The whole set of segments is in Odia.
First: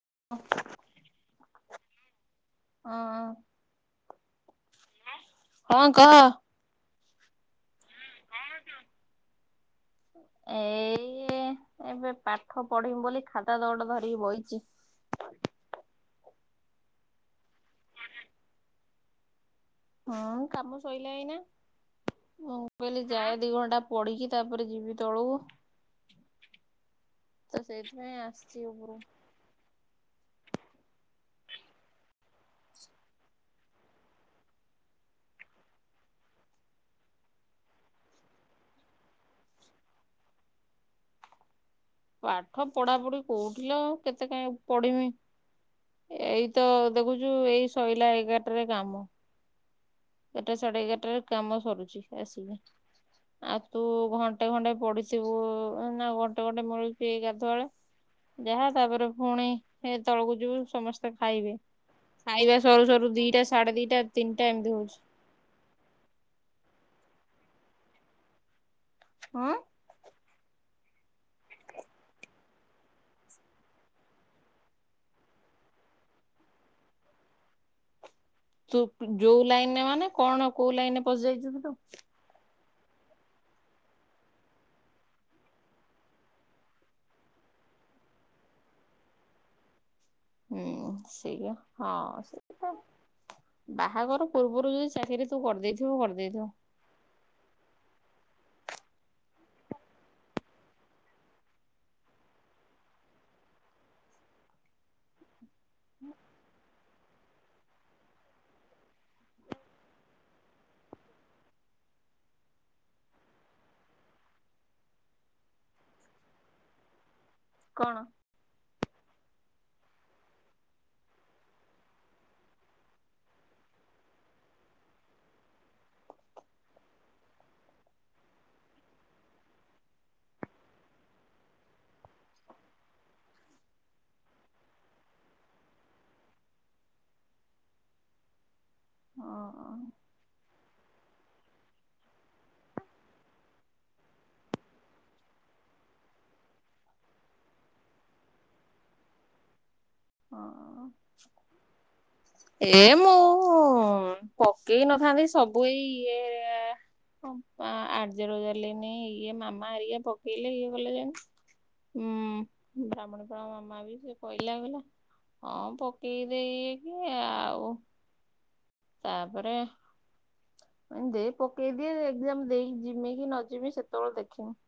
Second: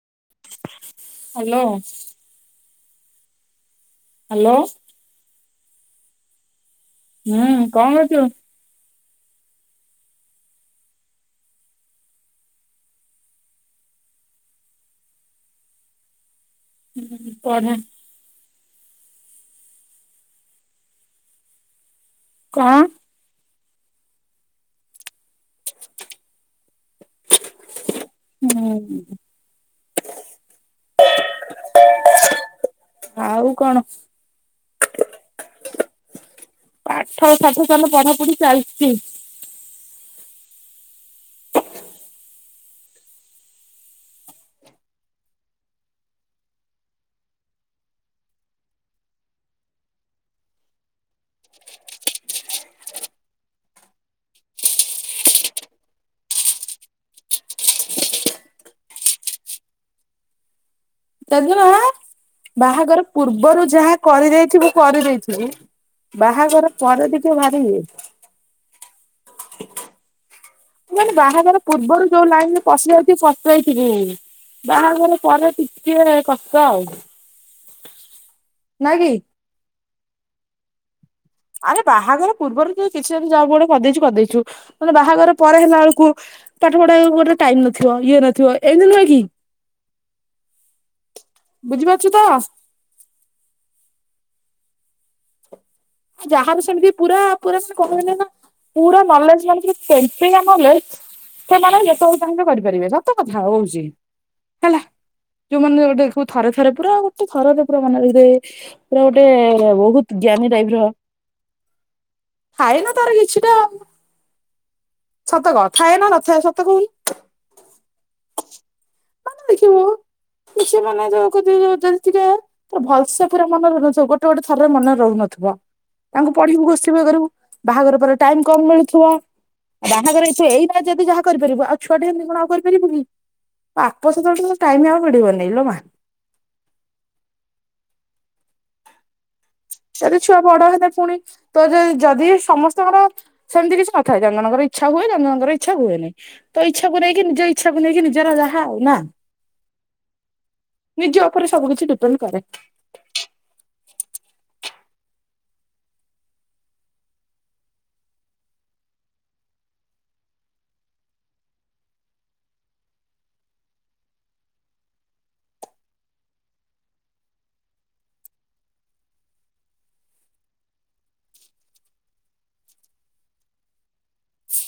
[inaudible] ହ୍ୟାଲୋ। ହ। ହ୍ୟାଲୋ। ହଁ କହ? ହୁଁ କଣ କରୁଛୁ? ଏଇ ଏବେ ପାଠ ପଢିମି ବୋଲି ଖାତା ଦୌଡ ଧରିକି ବଇଛି ହୁଁ ପଢା ହୁଁ କାମ ଶୋଇଲା ଏଇ ନା ଓ କଣ ପ ଯାଏ ଦି ଘଣ୍ଟା ପଢିକି ତାପରେ ଯିବି ତଳୁ ତ ସେଇଥିପାଇ ଆସଛି ଉପରୁ ହୁଁ [inaudible] ଆଉ। କଣ ପାଠ ସାଠ ସଲ ପଢାପଢି ଚାଲିଛି ପାଠ ପଢା ପଢି କୋଉଥିଲ ଆ କେତେ କଁ ପଢିମି ଏଇ ତ ଦେଖୁଛୁ ଏଇ ଶହିଲ ଏଗାର ଟାରେ କାମ ଏଗାରଟା ସାଢେ ଏଗାରଟାରେ କାମ ସରୁଛି ଆସିକି ଆଉ ତୁ ଘଣ୍ଟେ ଘଣ୍ଟେ ପଡିଥିବୁ ନା ଘଣ୍ଟେ ଘଣ୍ଟେ ମିଳୁଛି ଗାଧୁଆଳେ ଯାହା ତାପରେ ପୁଣି ତଳକୁ ଯିବୁ ସମସ୍ତେ ଖାଇବେ। ତାଦିନ ଖାଇବା ସରୁ ବାହାଘର ସରୁ ଦିଟା ପୂର୍ବରୁ ସାଢେ ଯାହା ଦିଟା ତିନିଟା ଏମିତି କରିଦେଇଥିବୁ ହଉଛି କରିଦେଇଥିବ ବାହାଘର ପରେ ଟିକେ ଭାରି ଇଏ ହୁଁ। ମୁଁ ମାନେ ବାହାଘର ପୂର୍ବରୁ ଯୋଉ ଲାଇନ ରେ ପଶିଯାଇଛି ପଶିଯାଇଥିବି ବାହାଘର ପରେ ଟିକେ କଷ୍ଟ ଆଉ ତୁ ନା କି ଯୋଉ ଲାଇନରେ ମାନେ କଣ କୋଉ ଲାଇନରେ? ପଶିଯାଇଛୁ ତୁ ଆରେ ବାହାଘର ପୂର୍ବରୁ କିଛି ଜବ ଗୋଡେ କରିଦେଇଛୁ କରିଦେଇଛୁ ମାନେ ବାହାଘର ପରେ ହେଲା ବେଳକୁ ପାଠ ପଢେଇବାକୁ ଗୋଟେ ଟାଇମ ନଥିବ ଇଏ ନଥିବ ଏମିତି ନୁହେଁ କି ହୁଁ ସେଇ ହଁ ବୁଝିପାରୁଛୁ ତ ସେ ବାହାଘର ପୂର୍ବରୁ ଯଦି ଚାକିରି ତୁ କରିଦେଇଥି ଯାହାର ସେମିତି ପୁରା ପୁରା ସେ କଣ ନା ପୁରା ନଲେଜ ମାନେ ସେମତିକା ନଲେଜ୍ ସେମାନେ ଯେତେବେଳେ ଚାହିଁବେ କରିପାରିବେ ସତ କଥା ହଉଛି ହେଲା ଯୋଉମାନେେ ଗୋଟେ ଥରେ ରେ ପୁରା ଗୋଟେ ଥରକେ ପୁରା ମନେ ରଖିଦେବେ ପୁରା ଗୋଟେ ବହୁତ ଜ୍ଞାନୀ ଟାଇପ ର ଥାଏ ନା ତାର କିଛିଟା ସତ କ ଥାଏ ନା ନଥାଏ ସତ କହିଲୁ? କଣ ଦେଖିବୁ କି ସେ ମାନେ ଯୋଉ ଯଦି ଟିକେ ପୁରା ଭଲସେ ପୁରା ମନେ ରହୁନଥିବ ଗୋଟେ ଗୋଟେ ଥରରେ ମନେ ରହୁନଥିବ ତାଙ୍କୁ ପଢିବୁ ଘୋଷିବୁ ଇଏ କରିବୁ ବାହାଘର ପରେ ଟାଇମ କମ ମିଳୁଥିବ। ବାହାଘର ଏଇ ରାଜ ଯଦି ଯାହା କରିପାରିବ ଆଉ ଛୁଆଟ ହେଲେ କଣ ଆଉ କରିପାରିବୁ କି ବାପ ସେତେବେଳେ ତ ଟାଇମ ଆଉ ମିଳିବନାଇ ଲ ମା ସେତି ଛୁଆ ବଡ ହେ ପୁଣି ତ ଯ ଯଦି ସମସ୍ତଙ୍କର ସେମିତି କିଛି ନଥାଏ ଜନ ଜଣଙ୍କର ଇଚ୍ଛା ହୁଏ ଜନ୍ଦ ଜଣଙ୍କର ଇଚ୍ଛା ହୁଏନିଁ ତ ଇଚ୍ଛାକୁ ନେଇକି ନିଜ ଇଚ୍ଛାକୁ ନେଇକି ନିଜର ଯାହା ଆଉ ନା ନିଜ ଉପରେ ସବୁ କିଛି ଡିପେଣ୍ଡ କରେ। ଏମୁଁ ପକେଇ ନଥାନ୍ତି ସବୁ ଏଇ ଇଏ ଆଯ୍ୟର ଜାରଲିନି ଇଏ ମାମାରିକ ପକେଇଲେ ଇଏ କଲେ ଯେଁ ବ୍ରାହ୍ମଣୀପ ମାମା ବି ସେ କହିଲା କଲା ହଁ ପକେଇ ଦେଇକି ଆଉ ତାପରେ ଦେଇ ପକେଇଦିଏ ଏଜାମ ଦେଇକି ଯମି କି ନ ଯମି ସେତେବେଳେ ଦେଖିନବି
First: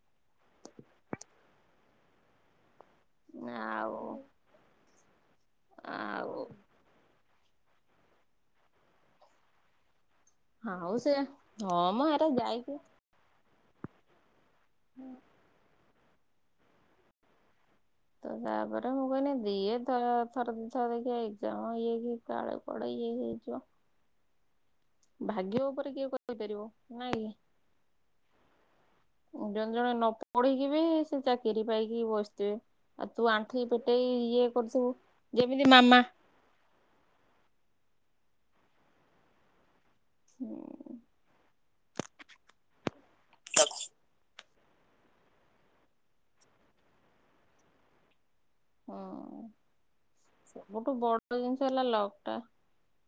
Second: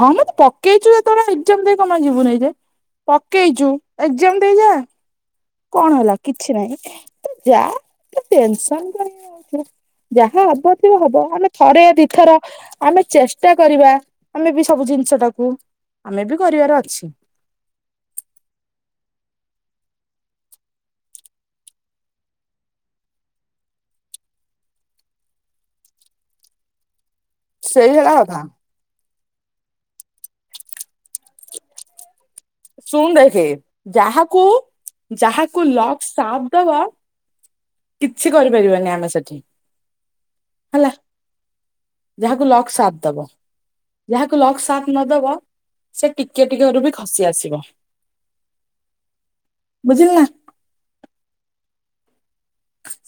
ହଁ ମତେ ପକେଇଛୁ ଯେତେବେଳେ ଏଜାମ ଦେଇ କମା ଯିବୁନାଇ ଯେ ପକେଇଛୁ ଆଉ ଏଜାମ ଦେଇ ଯା କଣ ହେଲା ଆଉ କିଛି ନାହିଁ ତୁ ଯା ତୁ ଟେନସନ କାଇଁ ହ‌ଉଛୁ। ଯାହା ଆଉ ହବାରଥିବ ସେ ହବ ଆମେ ହଁ ଥରେ ମ ହେରା ଦିଥର ଯାଇକି ଆମେ ଚେଷ୍ ଟା କରିବା। ଆମେବି ସବୁ ଜିନଷ ଟାକୁ ଆମେବି କରିବାର ଅଛି। ତ ତା ପରେ ମୁଁ କହିଲି ଦିଏ ଥର ଥରେଦିଥର ଦେଖିବା ଏକ୍ଜାମ ଇଏ ହେଇକି କାଳେ କୁଆଡ଼େ ଇଏ ହେଇଯିବ। ଭାଗ୍ୟ ଉପରେ କିଏ କହିପାରିବ ନାଇଁକି? ସେଇ ହେଲା କଥା। ଜଣେ ଜଣେ ନ ପଢିକି ବି ସେ ଚାକିରି ପାଇକି ବସ୍ ଶୁଣ ଦେଖେ ଯାହାକୁ ଇଏ କରୁଥିବୁ ଯାହାକୁ ଯେମିତି ମାମା। ଲକ୍ ସାଥ୍ ଦବ କିଛି କରିପାରିବାନି ଆମେ ସେଠି ହେଲା ଯାହାକୁ ଲକ୍ ସାଥ ଦବ ଯାହାକୁ ଲକ୍ ସ୍ ସାଥ୍ ନଦବ ସେ ଟିକେ ଟିକେ ବାଟରୁ ବି ଖସି ଆସିବ। ଥିବ, ହଁ ସବୁଠୁ ବଡ଼୍ [unintelligible] ଜିନସ ହେଲା ଲକ୍। ଟା।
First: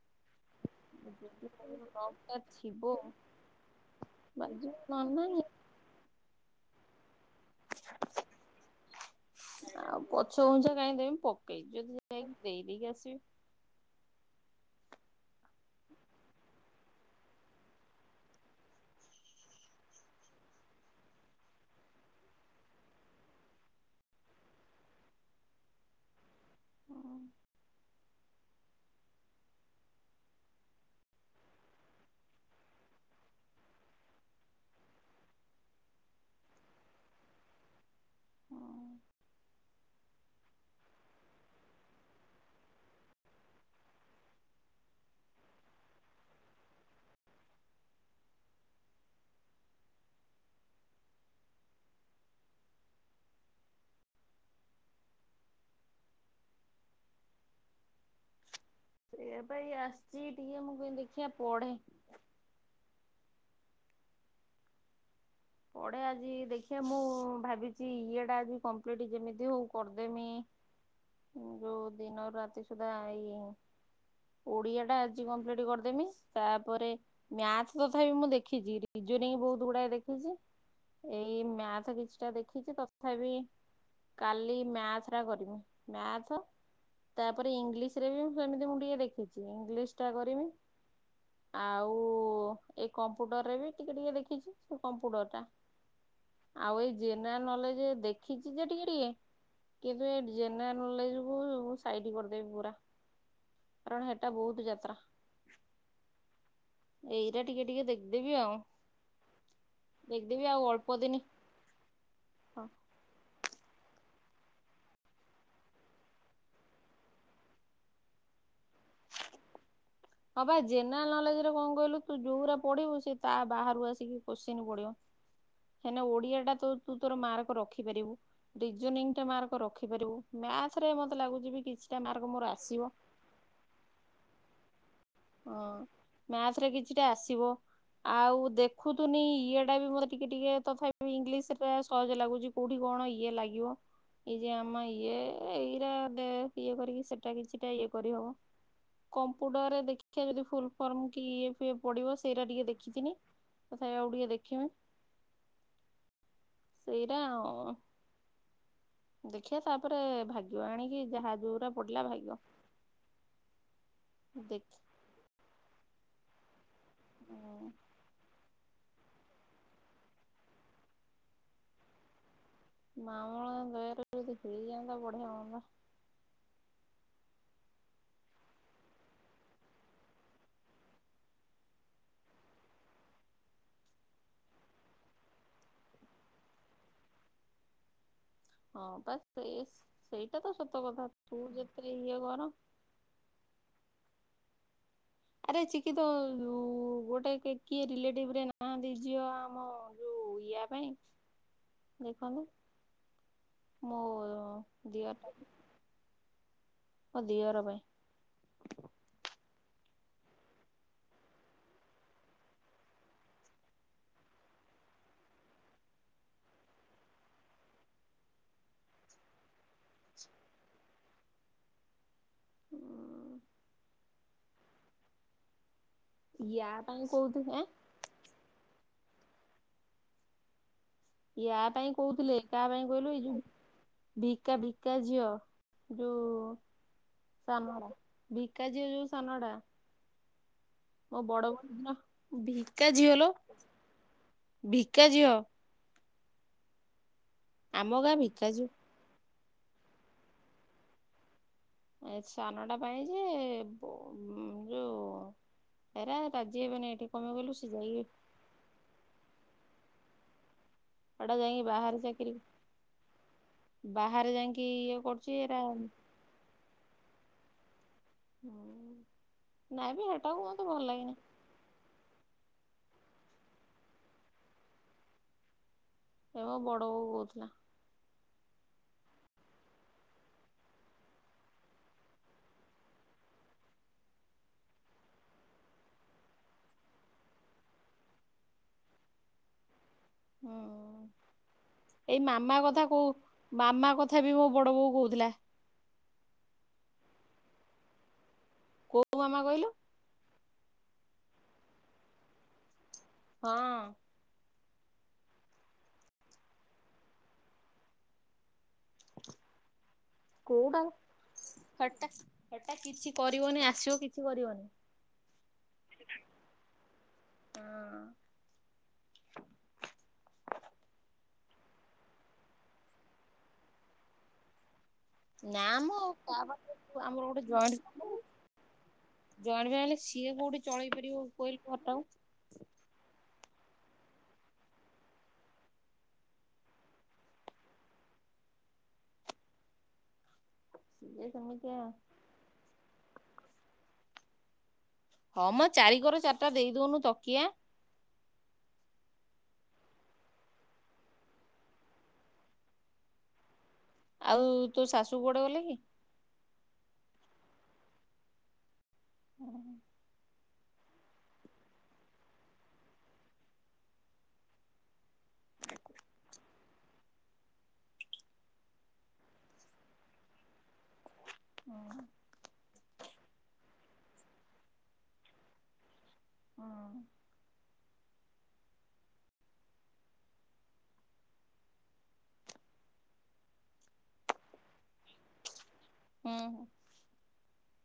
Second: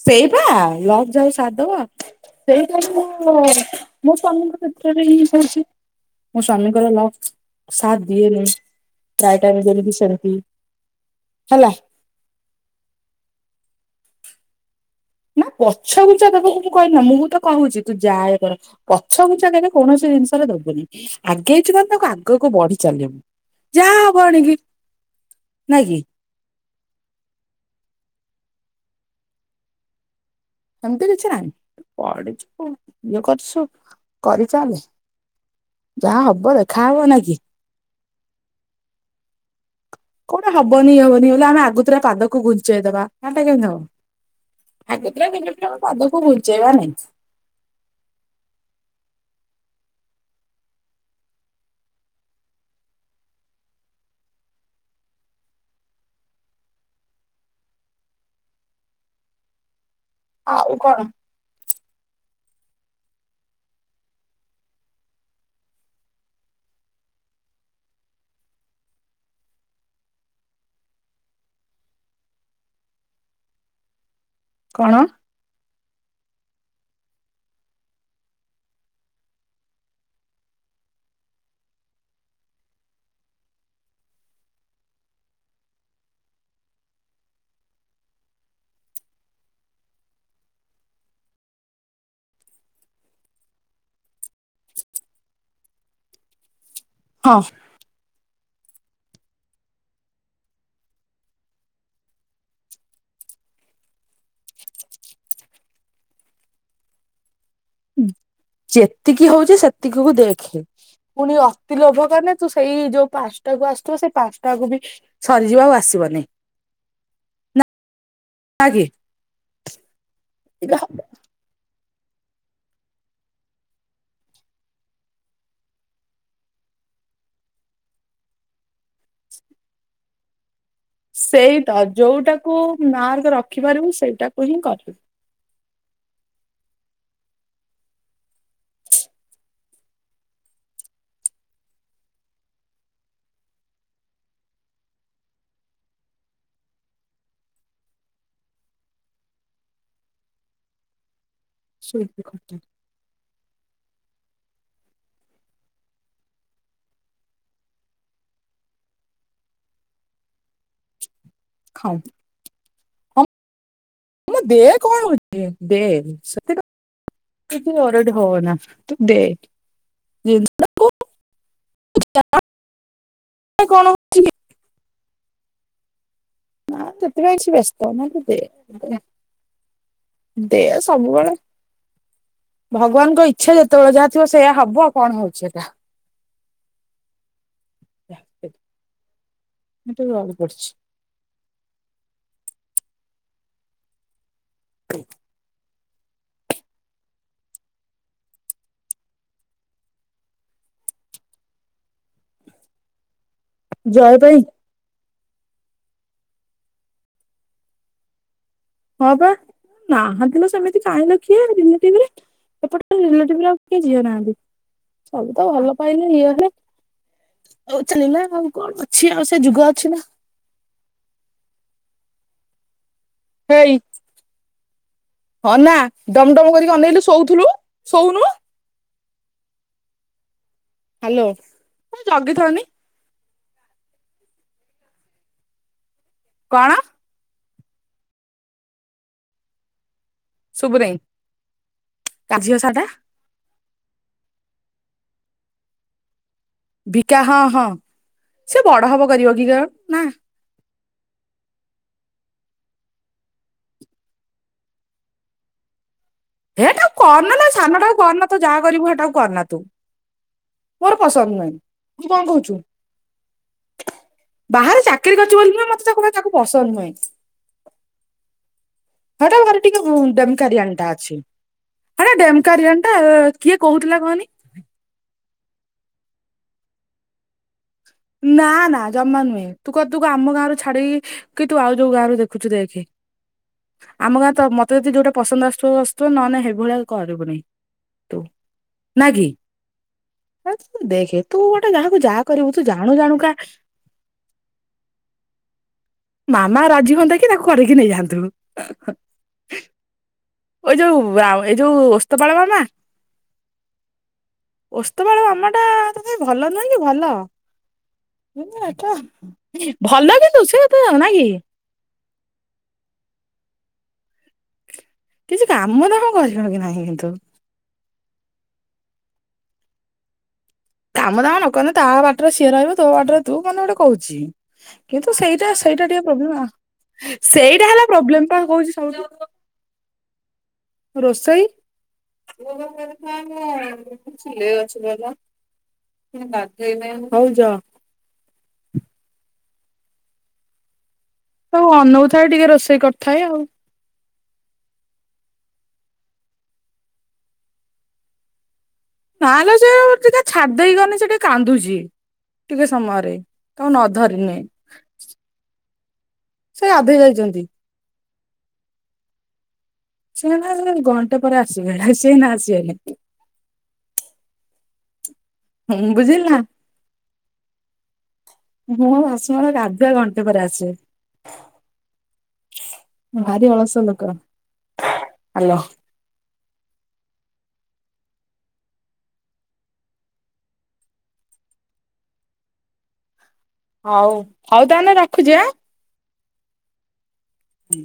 ସେଇଟା ଲକ୍ ଯାହାକୁ ଯଦି ସାଥ୍ ଦବ ମୋର ଲକ୍ ଟା ସେଇଟା ଥିବ ମୁଁମୋ ମୋ ସ୍ୱମୀଙ୍କ ବାଜିବ କ୍ଷେତ୍ରରେ ନହେଲେ ଇଏ ନାହିଁ କରିଛି। ମୋ ସ୍ୱାମୀଙ୍କର ଲକ୍ ସ୍ ଟାଇମ ଯେମିତି ଆଉ ସେମିତି ପଛ ଘୁଞ୍ଚା କାହିଁକ ଦେବି ପକେଇଛି ହେଲା ଯଦି ଯାଇକ ଦେଇଦେଇକି ଆସିବି। ନା ପଛଗୁଞ୍ଚା ଦବାକୁ ମୁଁ କହିନି ମୁଁ ତ କହୁଛି ତୁ ଯା ଏକା ପଛଗୁଞ୍ଚା କେବେ କୌଣସି ଜିନିଷରେ ଦବୁନି ଆଗେଇଛୁ ମାନେ ତାକୁ ଆଗକୁ ବଢି ଚାଲିବୁ ଯାହା ହବ ଏଣିକି ନାଇଁକି ସେମତି କିଛି ନାହିଁ ତୁ ପଢି଼ଛୁ ଇଏ କରିଛୁ କରିଚାଲେ ଯାହା ହବ ଦେଖାହବ ନାଇଁକି। କଣ ହବନି ହବନି ବଲେ ଆମେ ଆଗତୁରା ପାଦକୁ ଘୁଞ୍ଚେଇଦବା ହେଟା କେମତି ହବ ଆଗତୁରା ପାଦକୁ ଘୁଞ୍ଚେଇବା ନାଇଁ। ସେୟାପା ଇଏ ଆସ୍ ଯି ଟିକେ ଆଉ ମୁଁ କାଇଁ କଣ ଦେଖିବା ପଢେ। ପଢ଼େ ଆଜି ଦେଖିବା ମୁଁ ଭାବିଛି ଇଏଟା ଆଜି କମ୍ପ୍ଲିଟ୍ ଯେମିତି ହଉ କରିଦେମି ଯଉ ଦିନ ରାତି ସୁଦ୍ଧା ଏଇ ଓଡିଆ କଣ ଟା ଆଜି କମ୍ପ୍ଲିଟ୍ କର୍ ତାପରେ ମ୍ଯାଥ୍ ତଥାପି ମୁଁ ଦେଖିଛିି ରିଜନିଙ୍ଗ ବହୁତ ଗୁଡ଼ାଏ ଦେଖ୍ ଏଇ ମ୍ୟାଥ କିଛିଟା ଦେଖିଛି ତଥାପି କାଲି ମ୍ୟାଥ ଟା କରିବି ମ୍ୟାଥ ତାପରେ ଇଂଲିଶ ରେ ସେମିତି ମୁଁ ଟିକେ ଦେଖିଛି ଇଂଲିଶ ଟା କରିବି ଆଉ ଏଇ କମ୍ପ୍ୟୁଟରରେ ବି ଟିକେ ଟିକେ ଦେଖିଛି। କମ୍ପ୍ୟୁଟର ଟା। ଆଉ ଏଇ ହଁ ଜେନେରାଲ ନଲେଜ ଦେଖ୍ ସିଖିଛ ଟିକେ ଟିକେ କିନ୍ତୁ ଏ ଜେନେରାଲ ନଲେଜ କୁ ସାଇଡ କରିଦେବି ପୁରା କାରଣ ହେଟା ବହୁତ ଯାତ୍ରା। ଏଇଟା ଟିକେ ଟିକେ ଦେଖ୍ ଯେତିକି ହଉଛି ସେତିକି କୁ ଦେଖିଦେବି ଦେଖେ ଆଉ ଅଳ୍ପ ଦିନି ପୁଣି ଅତି ଲୋଭ କଲେ ତୁ ହଁ ସେଇ ଯୋଉ ପାଶ୍ ଞ୍ଚଟା କୁ ଆସୁଥିବ ସେ ପାଞ୍ଚଟାକୁ ବି ସରିଯିବ ଆଉ ଆସିବନି। ନା ନାକି ହଁ ବା ଜେନେରାଲ ନଲେଜ ରେ କଣ କହିଲୁ ତୁ ଯୋଉଟା ପଢିବୁ ସେ ତା ବାହାରୁ ଆସିକି କୋଶ୍ଚିନ୍ ପଡ଼ିବ। କାହିଁକିନା ଓଡିଆ ଟା ତ ତୁ ତୋର ମାର୍କ ରଖିପାରିବୁ ରିଜନିଙ୍ଗ ଟା ମାର୍କ ରଖିପାରିବୁ, ମ୍ୟାଥ୍ ସେଇ ତ ଯୋଉଟାକୁ ଆସିବ। ମାର୍କ ରଖିପାରିବୁ ସେଇଟାକୁ ହିଁ କରିବୁ। ହଁ ମ୍ୟାଥରେ କିଛିଟା ଆସିବ। ଆଉ ଦେଖୁଥୁନି ଇଏଟା ବି ମୋତେ ଟିକେ ଟିକେ ତଥାପି ଇଂଲିଶଟା ସହଜ ଲାଗୁଛି କେଉଠି କଣ ଇଏ ଲାଗିବ। ଏଇ ଯେ ଆମ ଇଏ ଏଇଟା ଇଏ କରିକି ସେଇଟା କିଛିଟା ଇଏ କରିହେବ। କମ୍ପୁଟରରେ ଦେଖ କେ ଫୁଲ ଫର୍ମ କି ପଡିବ ସେଇଟା ଟିକେ ଦେଖିଥିନି ତଥାପି ଆଉ ଟିକେ ଦେଖିବା ସେଇରା ଅ-ଅ ଦେଖିବା ତାପରେ ଭାଗ୍ୟ ଆଣିକି ଯାହା ଯଉଟା ହଁ ପଡିଲା ଭାଗ୍ୟ ମ ଦେ ଦେଖ କଣ ହେଉଛି ଦେ ସେତ କିି ଓରିଡ୍ ହୋ ନା। ତ ଦେ [inaudible] ମା ମଙ୍ଗଳା କଣ ଦୟାରୁ ହଉଛି କି? ଯଦି ହେଇ ଯାଆନ୍ତା ତ ବଢିଆ ହୁଅନ୍ତା। ନା ସେଥିପାଇଁ କିଛି ବ୍ୟସ୍ତ ହ ନା ତୁ ଦେ, ଦେ ସବୁବେଳେ, ଭଗବାନଙ୍କ ଇଚ୍ଛା ଯେତେବେଳେ ଯାହା ଥିବ ସେଇୟା ହବ ଆଉ କଣ ହଉଛି ଏଟା। [inaudible] ହଁ ବା ସେ ମୁଁ ଟିକେ ଗଳି ସେଇଟା ତ ପଡିଛି। ସତ କଥା ତୁ ଯେଥିରେ ଇଏ କର [inaudible] କେ ଶିକ୍ଷିତ ଉ-ଉ-ଉ-ଉ ଗୋଟେ କିଏ ରିଲେଟିଭରେ ନାହାନ୍ତି ଝିଅ ଆମ ଯୋଉ ଇଆ ପାଇଁ ଦେଖନ୍ତୁ। ଜୟ ପାଇଁ ମୋ-ଓ-ଓ ଦିଅର ମୋ ଦିଅର ପାଇଁ। ହଁ ବା ନାହାନ୍ତି ଲୋ ସେମିତି କାହିଁଲ କିଏ ଲିଲେଟିଭରେ। ଏପଟେ ରିଲେଟିଭରେ କିଏ ଝିଅ ନାହାନ୍ତି। ସବୁ ତ ଭଲ ପାଇଲେ ଇଏରେ ଆଉ ଚାଲିଲା ଆଉ କଣ ଅଛି ଆଉ ସେ ଯୁଗ ଅଛି ନା ହେଇ ହଁ ନା ଡମ୍ ଡମ୍ ୟା କରିକି ଅନେଇଲୁ ପାଇଁ ଶୋଉଥିଲୁ କହୁଥିଲି ଶୋଉନୁ। ହାଲୋ ଇୟା ପାଇଁ କହୁଥିଲେ ଜଗିଥାନି କାହା ପାଇଁ କହିଲୁ ଏଇ ଯୋଉ ଭିକା ଭିକା ଝିଅ ଯୋଉ କଣ? ସାନଡା ଭିକା ଝିଅ ଯୋଉ ସାନଡା। ଶୁଭୁନେଇ ତା ଝିଅ ସାଟା ଭିକା ଝିଅ ଲୋ ଭି କା ଜିଅ ଭି କା ହଁ ହଁ ଆମ ଗାଁ ଭିକା ସେ ଝିଅ। ବଡ ହବ କରିବ ଭିଗାଉ ନା। ଏ ସାନଟା ପାଇଁ ଯେ ବୋ ଯୋଉ। ହେରା ରାଜି ହେବେନି ହେଟାକୁ ଏଠି କଣ ପାଇଁ କରନା ଲୋ। କହିଲୁ ସେ ସାନଟାକୁ ଯାଇକି କରନା ତୁ ଯାହା କରିବୁ ସେଟାକୁ କରନା ତୁ। ମୋର ପସନ୍ଦ ଏଟା ନୁହଁ ଯାଇକି ବାହାରେ ତୁ କଣ ଚାକିରି କହୁଛୁ ବାହାରେ ଯାଇକି ବାହାରେ ଇଏ ଚାକିରି କରୁଛି କରିଚି ବୋଲି ଏରା ନୁହଁ ମତେ ତା ତାକୁ ପସନ୍ଦ ନୁହଁ। ହୁଁ। ସେ ଟା ଭାରି ଟିକେ ହୁଁ ଡେମକାରିଆଣି ଭଲ ଟା ଅଛି ଲାଗେନି ସେ ଟା ଡେମ ଡେମକାରିଆଣି ଟା କିଏ କହୁଥିଲା କହନି। ଏମୋ ବଡ଼ ବୋଉ କହୁଥିଲା। ନା ନା ଜମା ନୁହେଁ ତୁ କ ତୁ କ ଆମ ଗାଁ ରୁ ଛାଡିକି କି ତୁ ଆଉ ଯୋଉ ଗାଁରୁ ଦେଖୁଛୁ ଦେଖେ ଆମ ଗାଁ ତ ମତେ ଯଦି ଯୋଉଟା ପସନ୍ଦ ଆସୁଥିବ ଆସୁଥିବ ନ ନାଇ ହେଭଳିଆ କରିବୁନି ତୁ ନା କି। ହେ ହୁଁ। ତୁ ଦେଖେ ତୁ ଗୋଟେ ଯାହାକୁ ଯାହା କରିବୁ। ମା ତୁ ଜାଣୁ କଥାକୁ ଜାଣୁକା ମାମା କଥା ବି ମୋ ବଡ ବୋଉ କହୁଥିଲା। ମାମା ରାଜି ହୁଅନ୍ତା କି ତାକୁ କରିକି ନେଇଯାଆନ୍ତୁ। କୋଉ ମାମା କହିଲୁ। ଏ ଯୋଉ ଆ ଏ ଯୋଉ ଓସ୍ତପାଳ ମାମା। ହଁ। ଓସ୍ତପାଳ ମାମା ଟା ତଥାପି ଭଲ ନୁହେଁ କି ଭଲ ଉଁ ଦେଖିବା। କୋଉଟା କୁ ହେଟା ହେଟା କିଛି କରିବନି ଆସିବ। କିଛି କରିବନି। କିଛି କାମ ଦାମ କରିବ କି ନାହିଁ କିନ୍ତୁ। କାମ ଦାମ ନ କଲେ ତା ବାଟରେ ସିଏ ରହିବ ତୋ ବାଟରେ ତୁ ମାନେ ଗୋଟେ କହୁଛି। କିନ୍ତୁ ସେଇଟା ନା ସେଇଟା ମ ଟିକେ ପ୍ରୋବଲେମ ତା ଆଉ ପାଖରେ ଆମର ଗୋଟେ ସେଇଟା ଜଏଣ୍ଟ ହେଲା ଫ୍ୟାମିଲି ପ୍ରୋବଲେମ୍ ପା କହୁଚି ଜଏଣ୍ଟ ଫ୍ୟାମିଲି ସିଏ କୋଉଠି ଚଳେଇ ପାରିବ ରୋଷେଇ। କହିଲୁ ଘରଟାକୁ। ହଁ ଚିଲେଇଲା ଚିଲେଇଲା। ପୁଣି ଗାଧେଇବି ହଉ ଯାଆ। ସିଏ ତାକୁ ସେମିତିଆ ଅନଉଥାଏ ଟିକେ ରୋଷେଇ କରି। ଉଥାଏ ଆଉ। ହଁ ମ ଚାରିିକର ଚାରିଟା ଦେଇ ଦଉନୁ ତକିଆ। ନା ଲୋ ସେ ଟିକେ ଛାଡି ଦେଇେଗଲେ ସେ ଟିକେ କାନ୍ଦୁଛି ଟିକେ ସମୟରେ। ତାକୁ ନ ଧରିନେ ଆଉ ତୋ ଶାଶୁ କୁଆଡେ ଗଲେ କି? ସେ ଗାଧେଇ ଯାଇଛନ୍ତି। ହୁଁ ସେ ଏଇନା ନୁହେଁ ଘଣ୍ଟେ ପରେ ଆସିବେ ହାରି ସେ ଏଇନା ଆସିବେନି। ହୁଁ ବୁଝିଲୁ ନା। ମୋ ଶାସୁଙ୍କର ଗାଧୁଆ ଘଣ୍ଟେ ପରେ ଆସିବେ। ଭାରି ଅଳଶୁଆ ଲୋ। କହ ହାଲୋ। ହଁ। ହଉ ହଉ ତାହାଲେ ରଖୁଛି ଆଁ। ହୁଁ ହୁଁ। ହୁଁ